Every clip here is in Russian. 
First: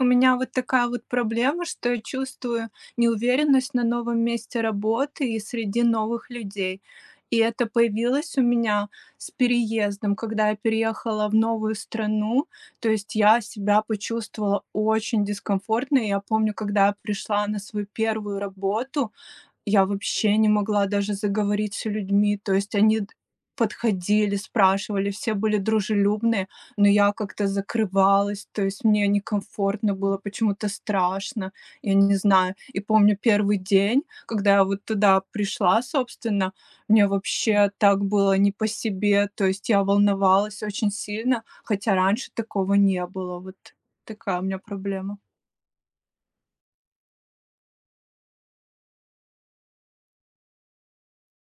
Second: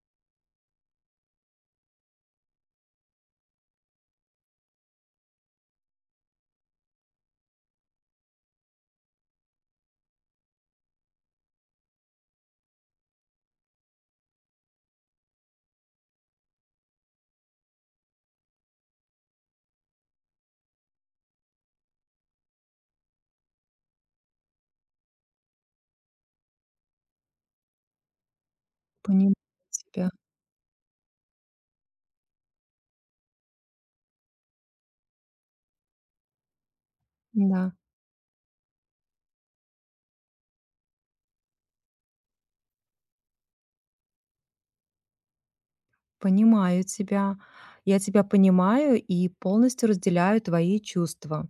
У меня вот такая вот проблема, что я чувствую неуверенность на новом месте работы и среди новых людей. И это появилось у меня с переездом, когда я переехала в новую страну. То есть я себя почувствовала очень дискомфортно. И я помню, когда я пришла на свою первую работу, я вообще не могла даже заговорить с людьми. То есть они д подходили, спрашивали, все были дружелюбные, но я как-то закрывалась, то есть мне Понимаю некомфортно тебя, было, почему-то страшно, я не знаю. И помню первый день, когда я вот туда пришла, собственно, мне вообще да, так было не по себе, то есть я волновалась очень сильно, хотя раньше такого не было. Вот такая у меня проблема. понимаю тебя. Я тебя понимаю и полностью разделяю твои чувства.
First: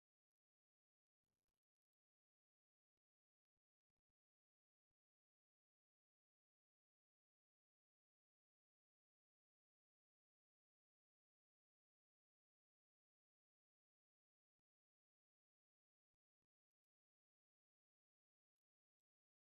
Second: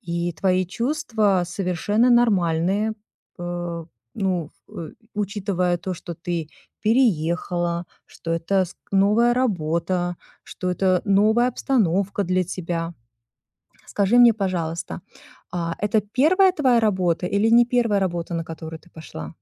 И твои чувства совершенно нормальные, э, учитывая то, что ты переехала, что это с новая работа, что это новая обстановка для тебя. Скажи мне, пожалуйста, это первая твоя работа или не первая работа, на которую ты пошла?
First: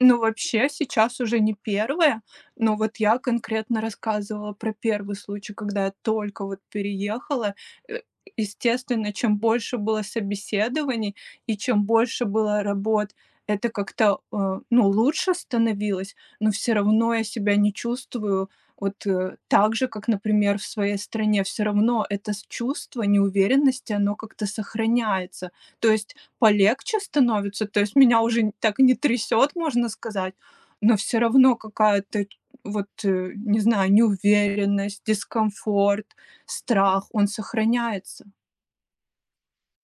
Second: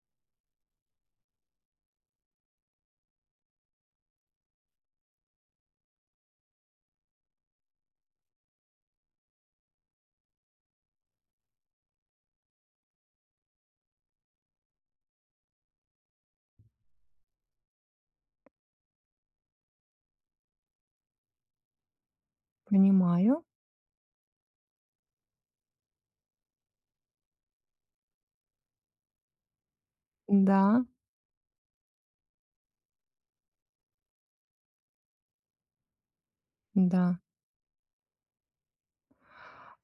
Ну, вообще, сейчас уже не первое, но вот я конкретно рассказывала про первый случай, когда я только вот переехала. Э, Естественно, чем больше было собеседований и чем больше было работ, это как-то, ну, лучше становилось, но все равно я себя не чувствую вот, так же, как, например, в своей стране. Все равно это с чувство Понимаю. неуверенности, оно как-то сохраняется. То есть полегче становится. То есть меня уже н так не трясет, можно сказать, Да, но все равно какая-то вот, не знаю, неуверенность, дискомфорт, страх, да. он сохраняется.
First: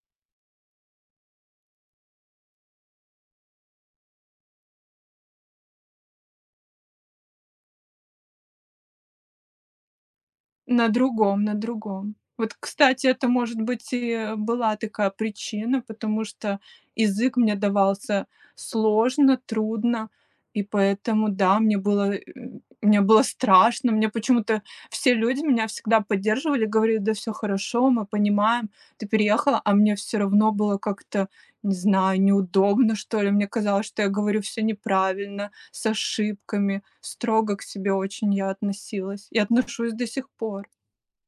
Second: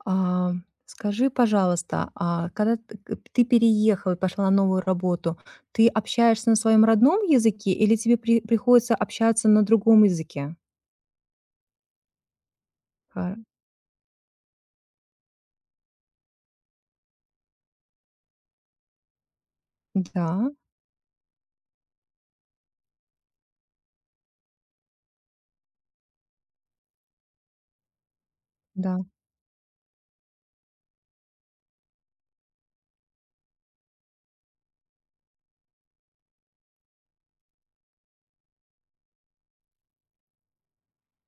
А, скажи, пожалуйста, а когда т к ты переехала и пошла на новую работу, ты общаешься на своем родном языке или тебе приходится общаться на другом языке? На другом, на другом. Вот, кстати, Ка это, может быть, и была такая причина, потому что язык мне давался сложно, трудно, да, и поэтому, да, мне было страшно. Мне почему-то все люди меня всегда поддерживали, говорили: "Да все хорошо, мы понимаем, да. ты переехала". А мне все равно было как-то, не знаю, неудобно, что ли. Мне казалось, что я говорю все неправильно, с ошибками. Строго к себе очень я относилась и отношусь до сих пор.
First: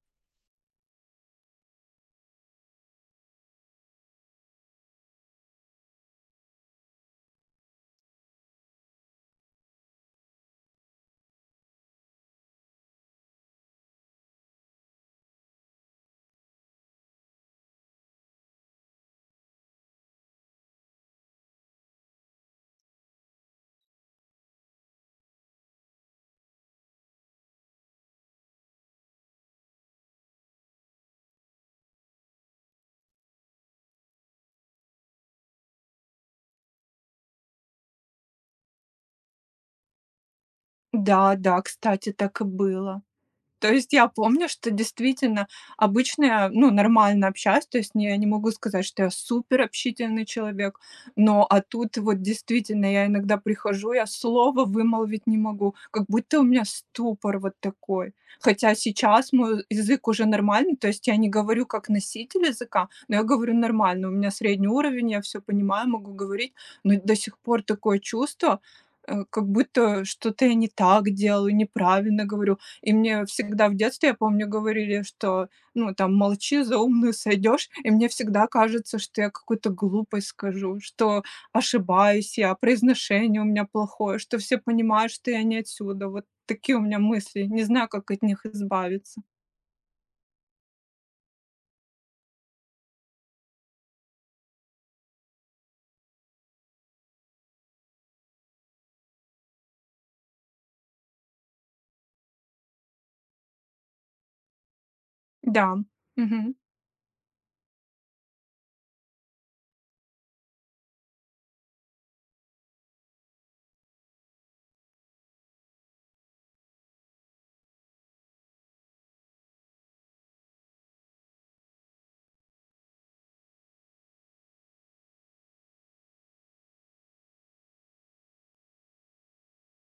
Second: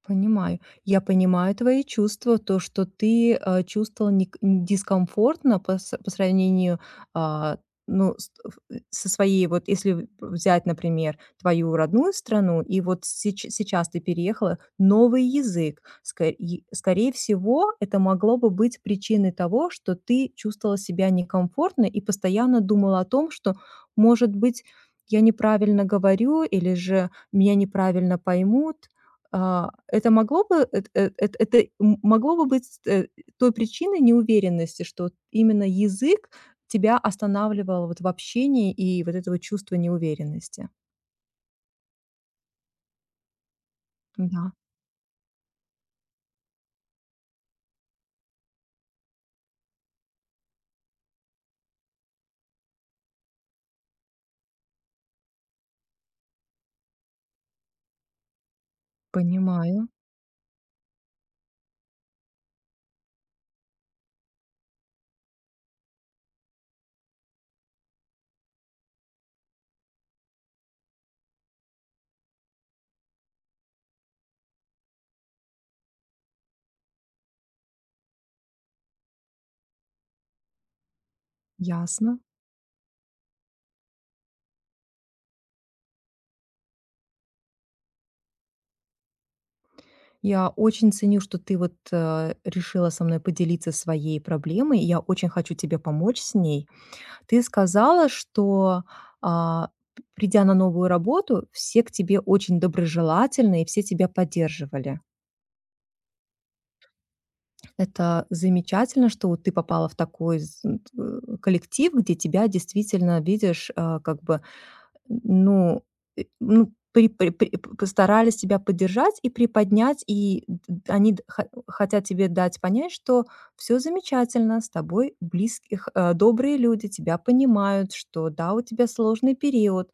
Понимаю. Я понимаю твои чувства, то, что ты дискомфортно по сравнению а, со своей, вот если взять, например, твою родную страну, и вот сейчас ты переехала, новый язык. Скорее всего, это могло бы быть причиной того, что ты чувствовала себя некомфортно и постоянно думала о том, что, может быть, я неправильно говорю или же меня неправильно поймут, это могло бы эт эт эт это м могло бы быть, той причиной неуверенности, что именно язык тебя останавливал вот в общении и вот этого чувства неуверенности? Да, да, кстати, так и было. То есть я помню, Да, что действительно обычно я, ну, нормально общаюсь, то есть не я не могу сказать, что я супер общительный человек, но а тут вот действительно я иногда прихожу, я слова вымолвить не могу, как будто у меня ступор вот такой. Хотя сейчас мой понимаю, язык уже нормальный, то есть я не говорю как носитель языка, но я говорю нормально, у меня средний уровень, я все понимаю, могу говорить, но до сих пор такое чувство, как будто что-то я не так делаю, неправильно говорю. И мне всегда в детстве, я помню, говорили, что, ну, там: "Молчи, за умную сойдёшь". И мне всегда кажется, что я какую-то глупость скажу, что ясно. ошибаюсь я, произношение у меня плохое, что все понимают, что я не отсюда. Вот такие у меня мысли. Не знаю, как от них избавиться. Я очень ценю, что ты вот, решила со мной поделиться своей проблемой, и я очень хочу тебе помочь с ней. Ты сказала, что, а, придя на новую работу, все к тебе очень доброжелательны и все тебя поддерживали. Да. Мгм. Это замечательно, что вот ты попала в такой з н т э, коллектив, где тебя действительно, видишь, как бы, ну, ну, при при при п постарались тебя поддержать и приподнять, и д д они д хо хотят тебе дать понять, что все замечательно, с тобой близких добрые люди, тебя понимают, что да, у тебя сложный период.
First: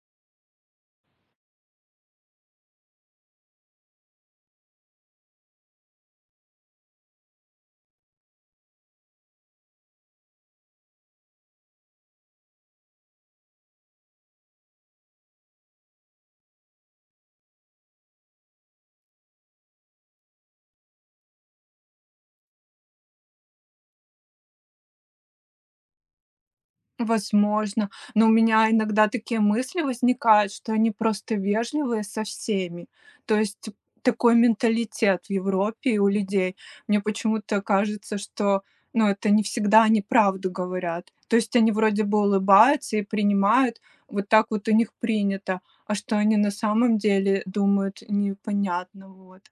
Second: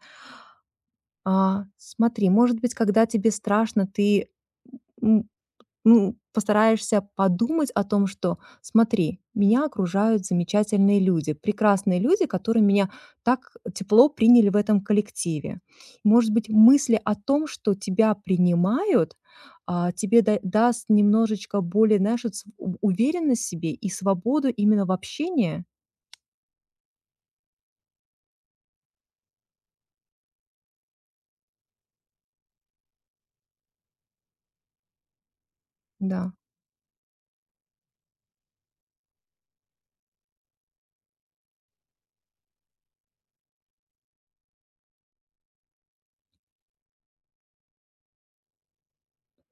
Смотри, может быть, когда тебе страшно, ты, ну, постараешься подумать о том, что смотри, меня окружают замечательные люди, прекрасные люди, которые меня так тепло приняли в этом коллективе. Может быть, мысли о том, что тебя принимают, тебе даст немножечко более, знаешь, вот уверенность в себе и свободу именно в общении. Возможно, но у меня иногда такие мысли возникают, что они просто вежливые со всеми. То есть такой менталитет в Европе и у Да, людей. Мне почему-то кажется, что, ну, это не всегда они правду говорят. То есть они вроде бы улыбаются и принимают, вот так вот у них принято, а что они на самом деле думают, непонятно, вот.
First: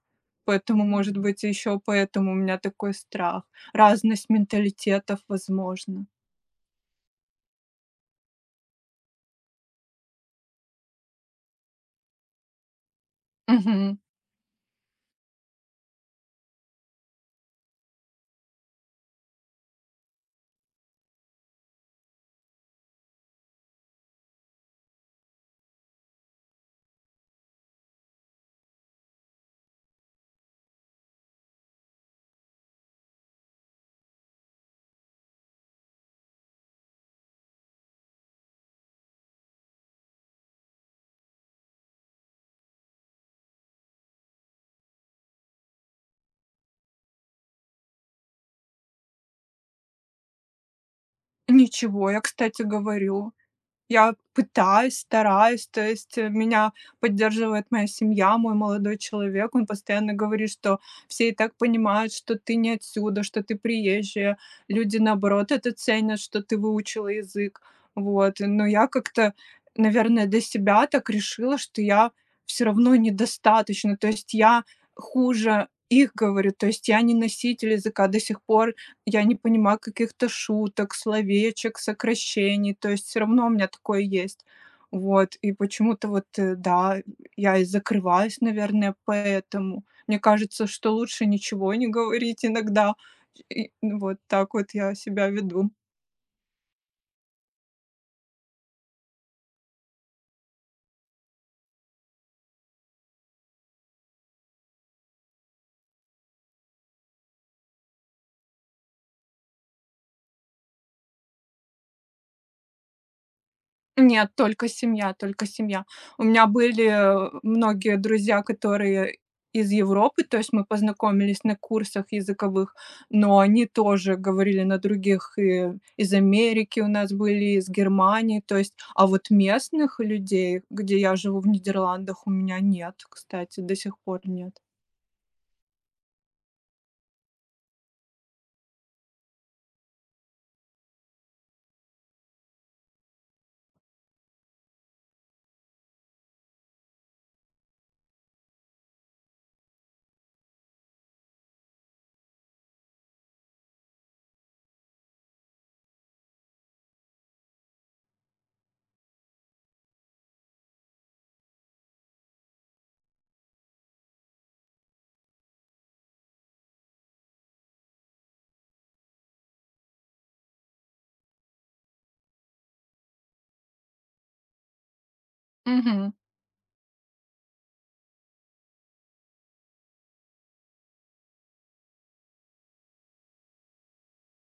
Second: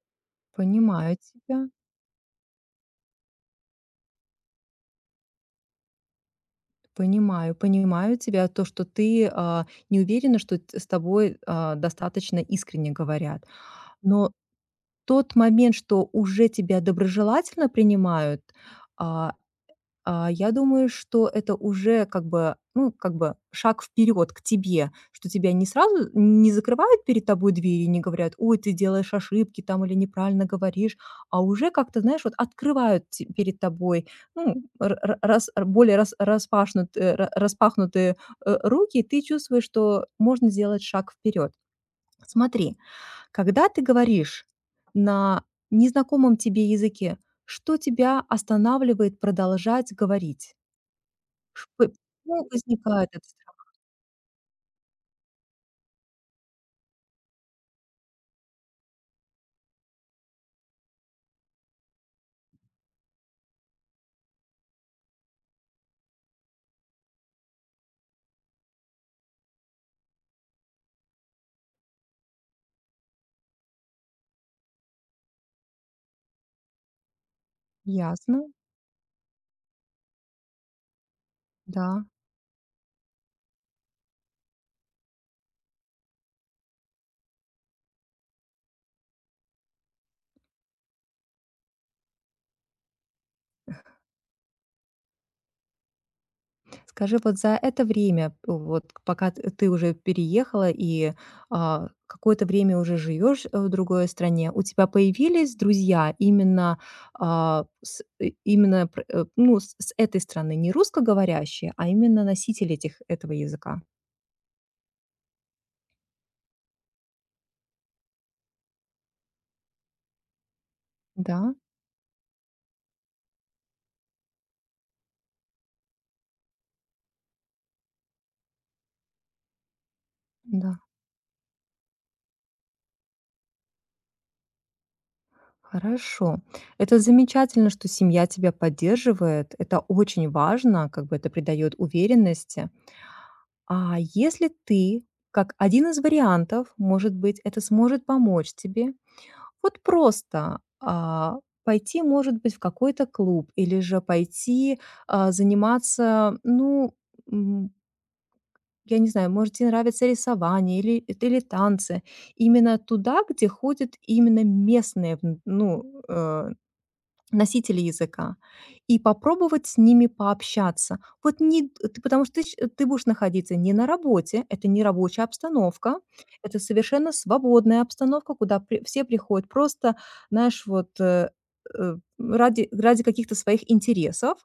Поэтому, может понимаю быть, тебя. еще поэтому у меня такой страх. Разность менталитетов, возможно. Понимаю, понимаю тебя, то, что ты не уверена, что с тобой достаточно искренне говорят. Мгм. Но тот момент, что уже тебя доброжелательно принимают, а, я думаю, что это уже как бы, ну, как бы шаг вперед к тебе, что тебя не сразу не закрывают перед тобой двери, не говорят: "Ой, ты делаешь ошибки там или неправильно говоришь", а уже как-то, знаешь, вот открывают перед тобой, ну, раз, более распахнутые руки, и ты чувствуешь, что можно сделать шаг вперед. Смотри, когда ты говоришь на незнакомом тебе языке, что тебя останавливает продолжать говорить? Ш п Ничего, я, Почему кстати, возникает этот говорю. страх? Я пытаюсь, стараюсь, то есть, меня поддерживает моя семья, мой молодой человек. Он постоянно говорит, что все и так понимают, что ты не отсюда, что ты приезжая. Люди, наоборот, это ценят, что ты выучила язык. Вот, но я как-то, наверное, для себя так решила, что я все равно недостаточно. То есть я хуже их говорю, то есть я не носитель языка. До Ясно, сих пор я не понимаю каких-то шуток, словечек, да. сокращений, то есть все равно у меня такое есть. Вот, и почему-то вот, да, я и закрываюсь, наверное, поэтому. Мне кажется, что лучше ничего не говорить иногда. И, ну, вот так вот я себя веду. Скажи, вот за это время, вот пока т ты уже переехала и, какое-то время уже живешь, в другой стране, у тебя появились друзья именно, а, с и именно ну, с этой страны, не русскоговорящие, а именно носители этих этого языка? Нет, только семья, только семья. У меня были, многие друзья, которые из Европы, то есть мы Да, познакомились на курсах языковых, но они тоже говорили на других, и из Америки у нас были, из Германии, то есть, а вот местных людей, да. где я живу в Нидерландах, у меня нет, кстати, до сих пор нет. Хорошо. Это замечательно, что семья тебя поддерживает. Это очень важно, как бы это придает уверенности. А если ты, как один из вариантов, может быть, это сможет помочь тебе, вот просто пойти, может быть, в какой-то клуб или же пойти заниматься, ну, м, я не знаю, может, тебе нравится рисование или, или танцы. Именно туда, где ходят именно местные, носители языка, и попробовать с ними пообщаться. Вот не, д- ты- Потому что ты, ты будешь находиться не на работе, это не рабочая обстановка, Мгм. это совершенно свободная обстановка, куда все приходят просто, знаешь, ради, ради каких-то своих интересов.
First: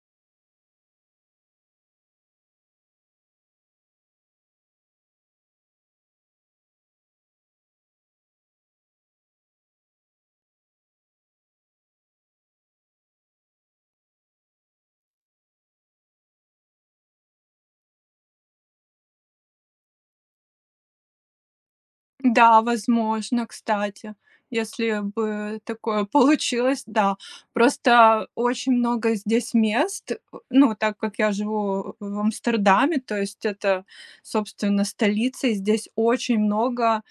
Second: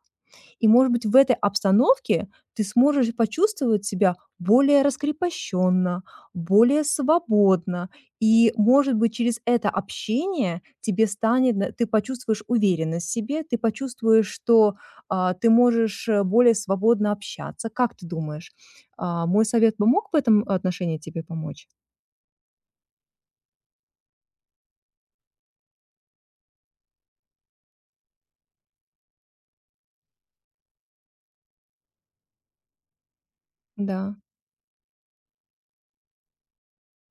И, может быть, в этой обстановке ты сможешь почувствовать себя более раскрепощенно, более свободно, и, может быть, через это общение тебе станет, ты почувствуешь уверенность в себе, ты почувствуешь, что ты можешь более свободно общаться. Как ты думаешь, мой совет бы мог в этом отношении тебе помочь? Да, возможно, кстати, если бы такое получилось, да. Просто очень много здесь мест, ну, так как я живу в Амстердаме, то есть это, Да, собственно, столица, и здесь очень много,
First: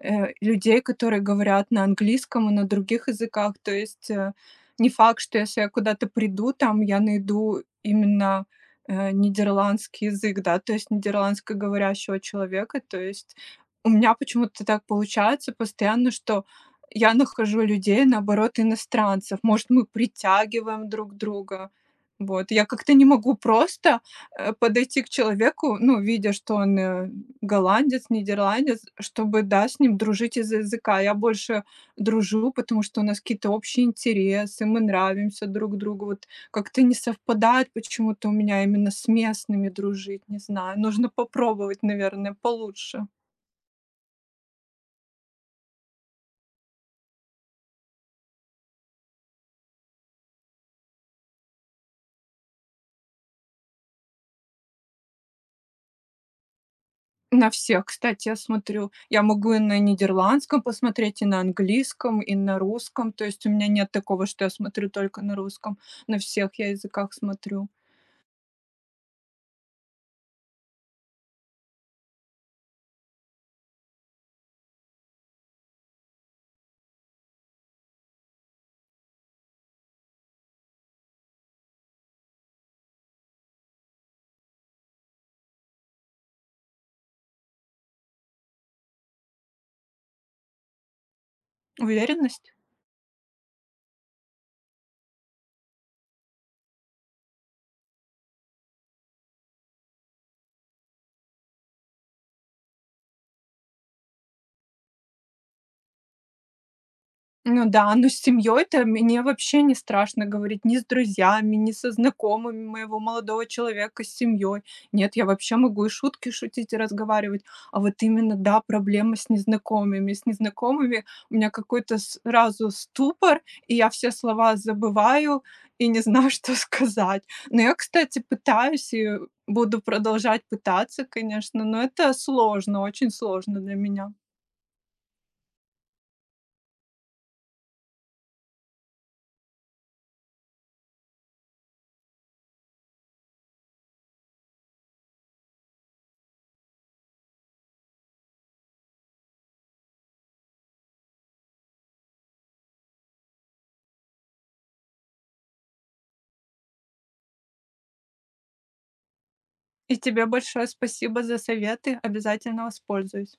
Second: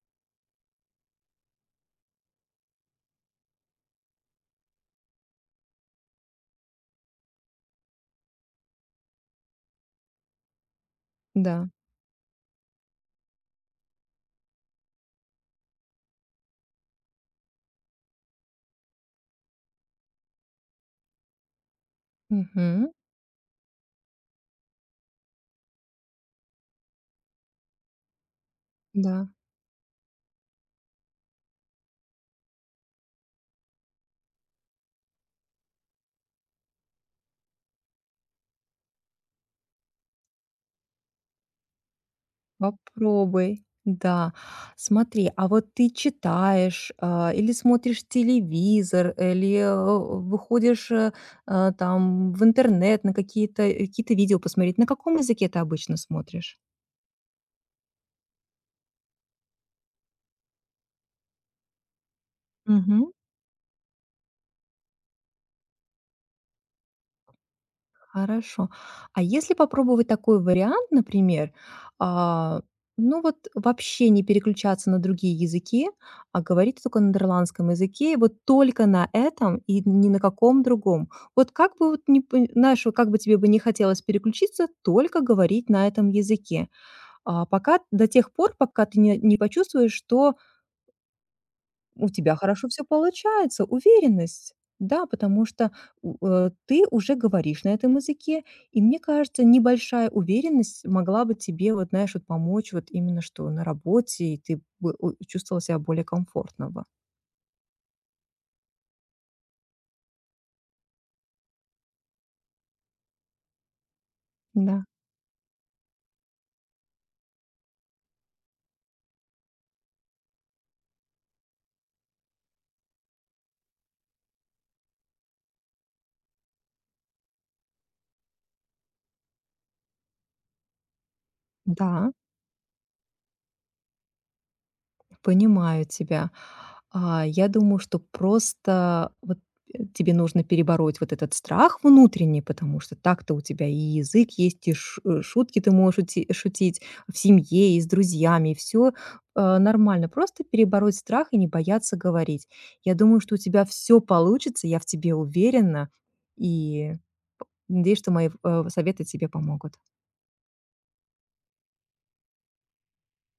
людей, которые говорят на английском и на других языках. То есть, не факт, что если я куда-то приду, там я найду именно, нидерландский язык, да, то есть да. нидерландскоговорящего человека. То есть у меня почему-то так получается постоянно, что я нахожу людей, наоборот, иностранцев. Может, мы притягиваем друг друга. Вот. Я Мгм. как-то не могу просто подойти к человеку, ну, видя, что он голландец, нидерландец, Да. чтобы, да, с ним дружить из-за языка. Я больше дружу, потому что у нас какие-то общие интересы, мы нравимся друг другу. Вот как-то не совпадает почему-то у меня именно с местными дружить, не знаю. Нужно попробовать, наверное, получше. Попробуй. Да. Смотри, а вот ты читаешь, или смотришь телевизор, или, э, выходишь, там в интернет на какие-то какие-то видео посмотреть. На каком языке ты обычно смотришь? На всех, кстати, я смотрю. Я могу и на нидерландском посмотреть, и на английском, и на русском. То есть у меня нет такого, что я смотрю только на русском. На всех я языках смотрю. Хорошо. А если попробовать такой вариант, например, а, ну вот вообще не переключаться на другие языки, а говорить только на нидерландском языке, и вот только на этом и ни на каком другом. Вот как бы вот не, п- Знаешь, вот как бы тебе бы не хотелось переключиться, только говорить на этом языке. Пока до тех пор, пока ты не, не почувствуешь, что у тебя Уверенность. хорошо все получается, уверенность. Да, потому что ты уже говоришь на этом языке, и мне кажется, небольшая уверенность могла бы тебе, вот знаешь, вот помочь вот именно что на работе, и ты бы у чувствовала себя более комфортно бы. Ну да, но с семьей-то мне вообще не страшно говорить ни с друзьями, ни со знакомыми моего молодого человека, с семьей. Да. Нет, я вообще могу и шутки шутить, и разговаривать. А вот именно, да, проблема с незнакомыми. С незнакомыми у меня какой-то сразу ступор, и я все слова забываю и не знаю, что сказать. Но я, кстати, пытаюсь и буду продолжать пытаться, конечно, но это Да. сложно, очень сложно для меня. Понимаю тебя. Я думаю, что просто вот, тебе нужно перебороть вот этот страх внутренний, потому что так-то у тебя и язык есть, и шутки ты можешь ути шутить в семье и с друзьями, и всё, нормально. Просто перебороть страх и не бояться говорить. Я думаю, что у тебя все получится, я в тебе уверена, и надеюсь, что мои, советы тебе помогут. И тебе большое спасибо за советы, обязательно воспользуюсь.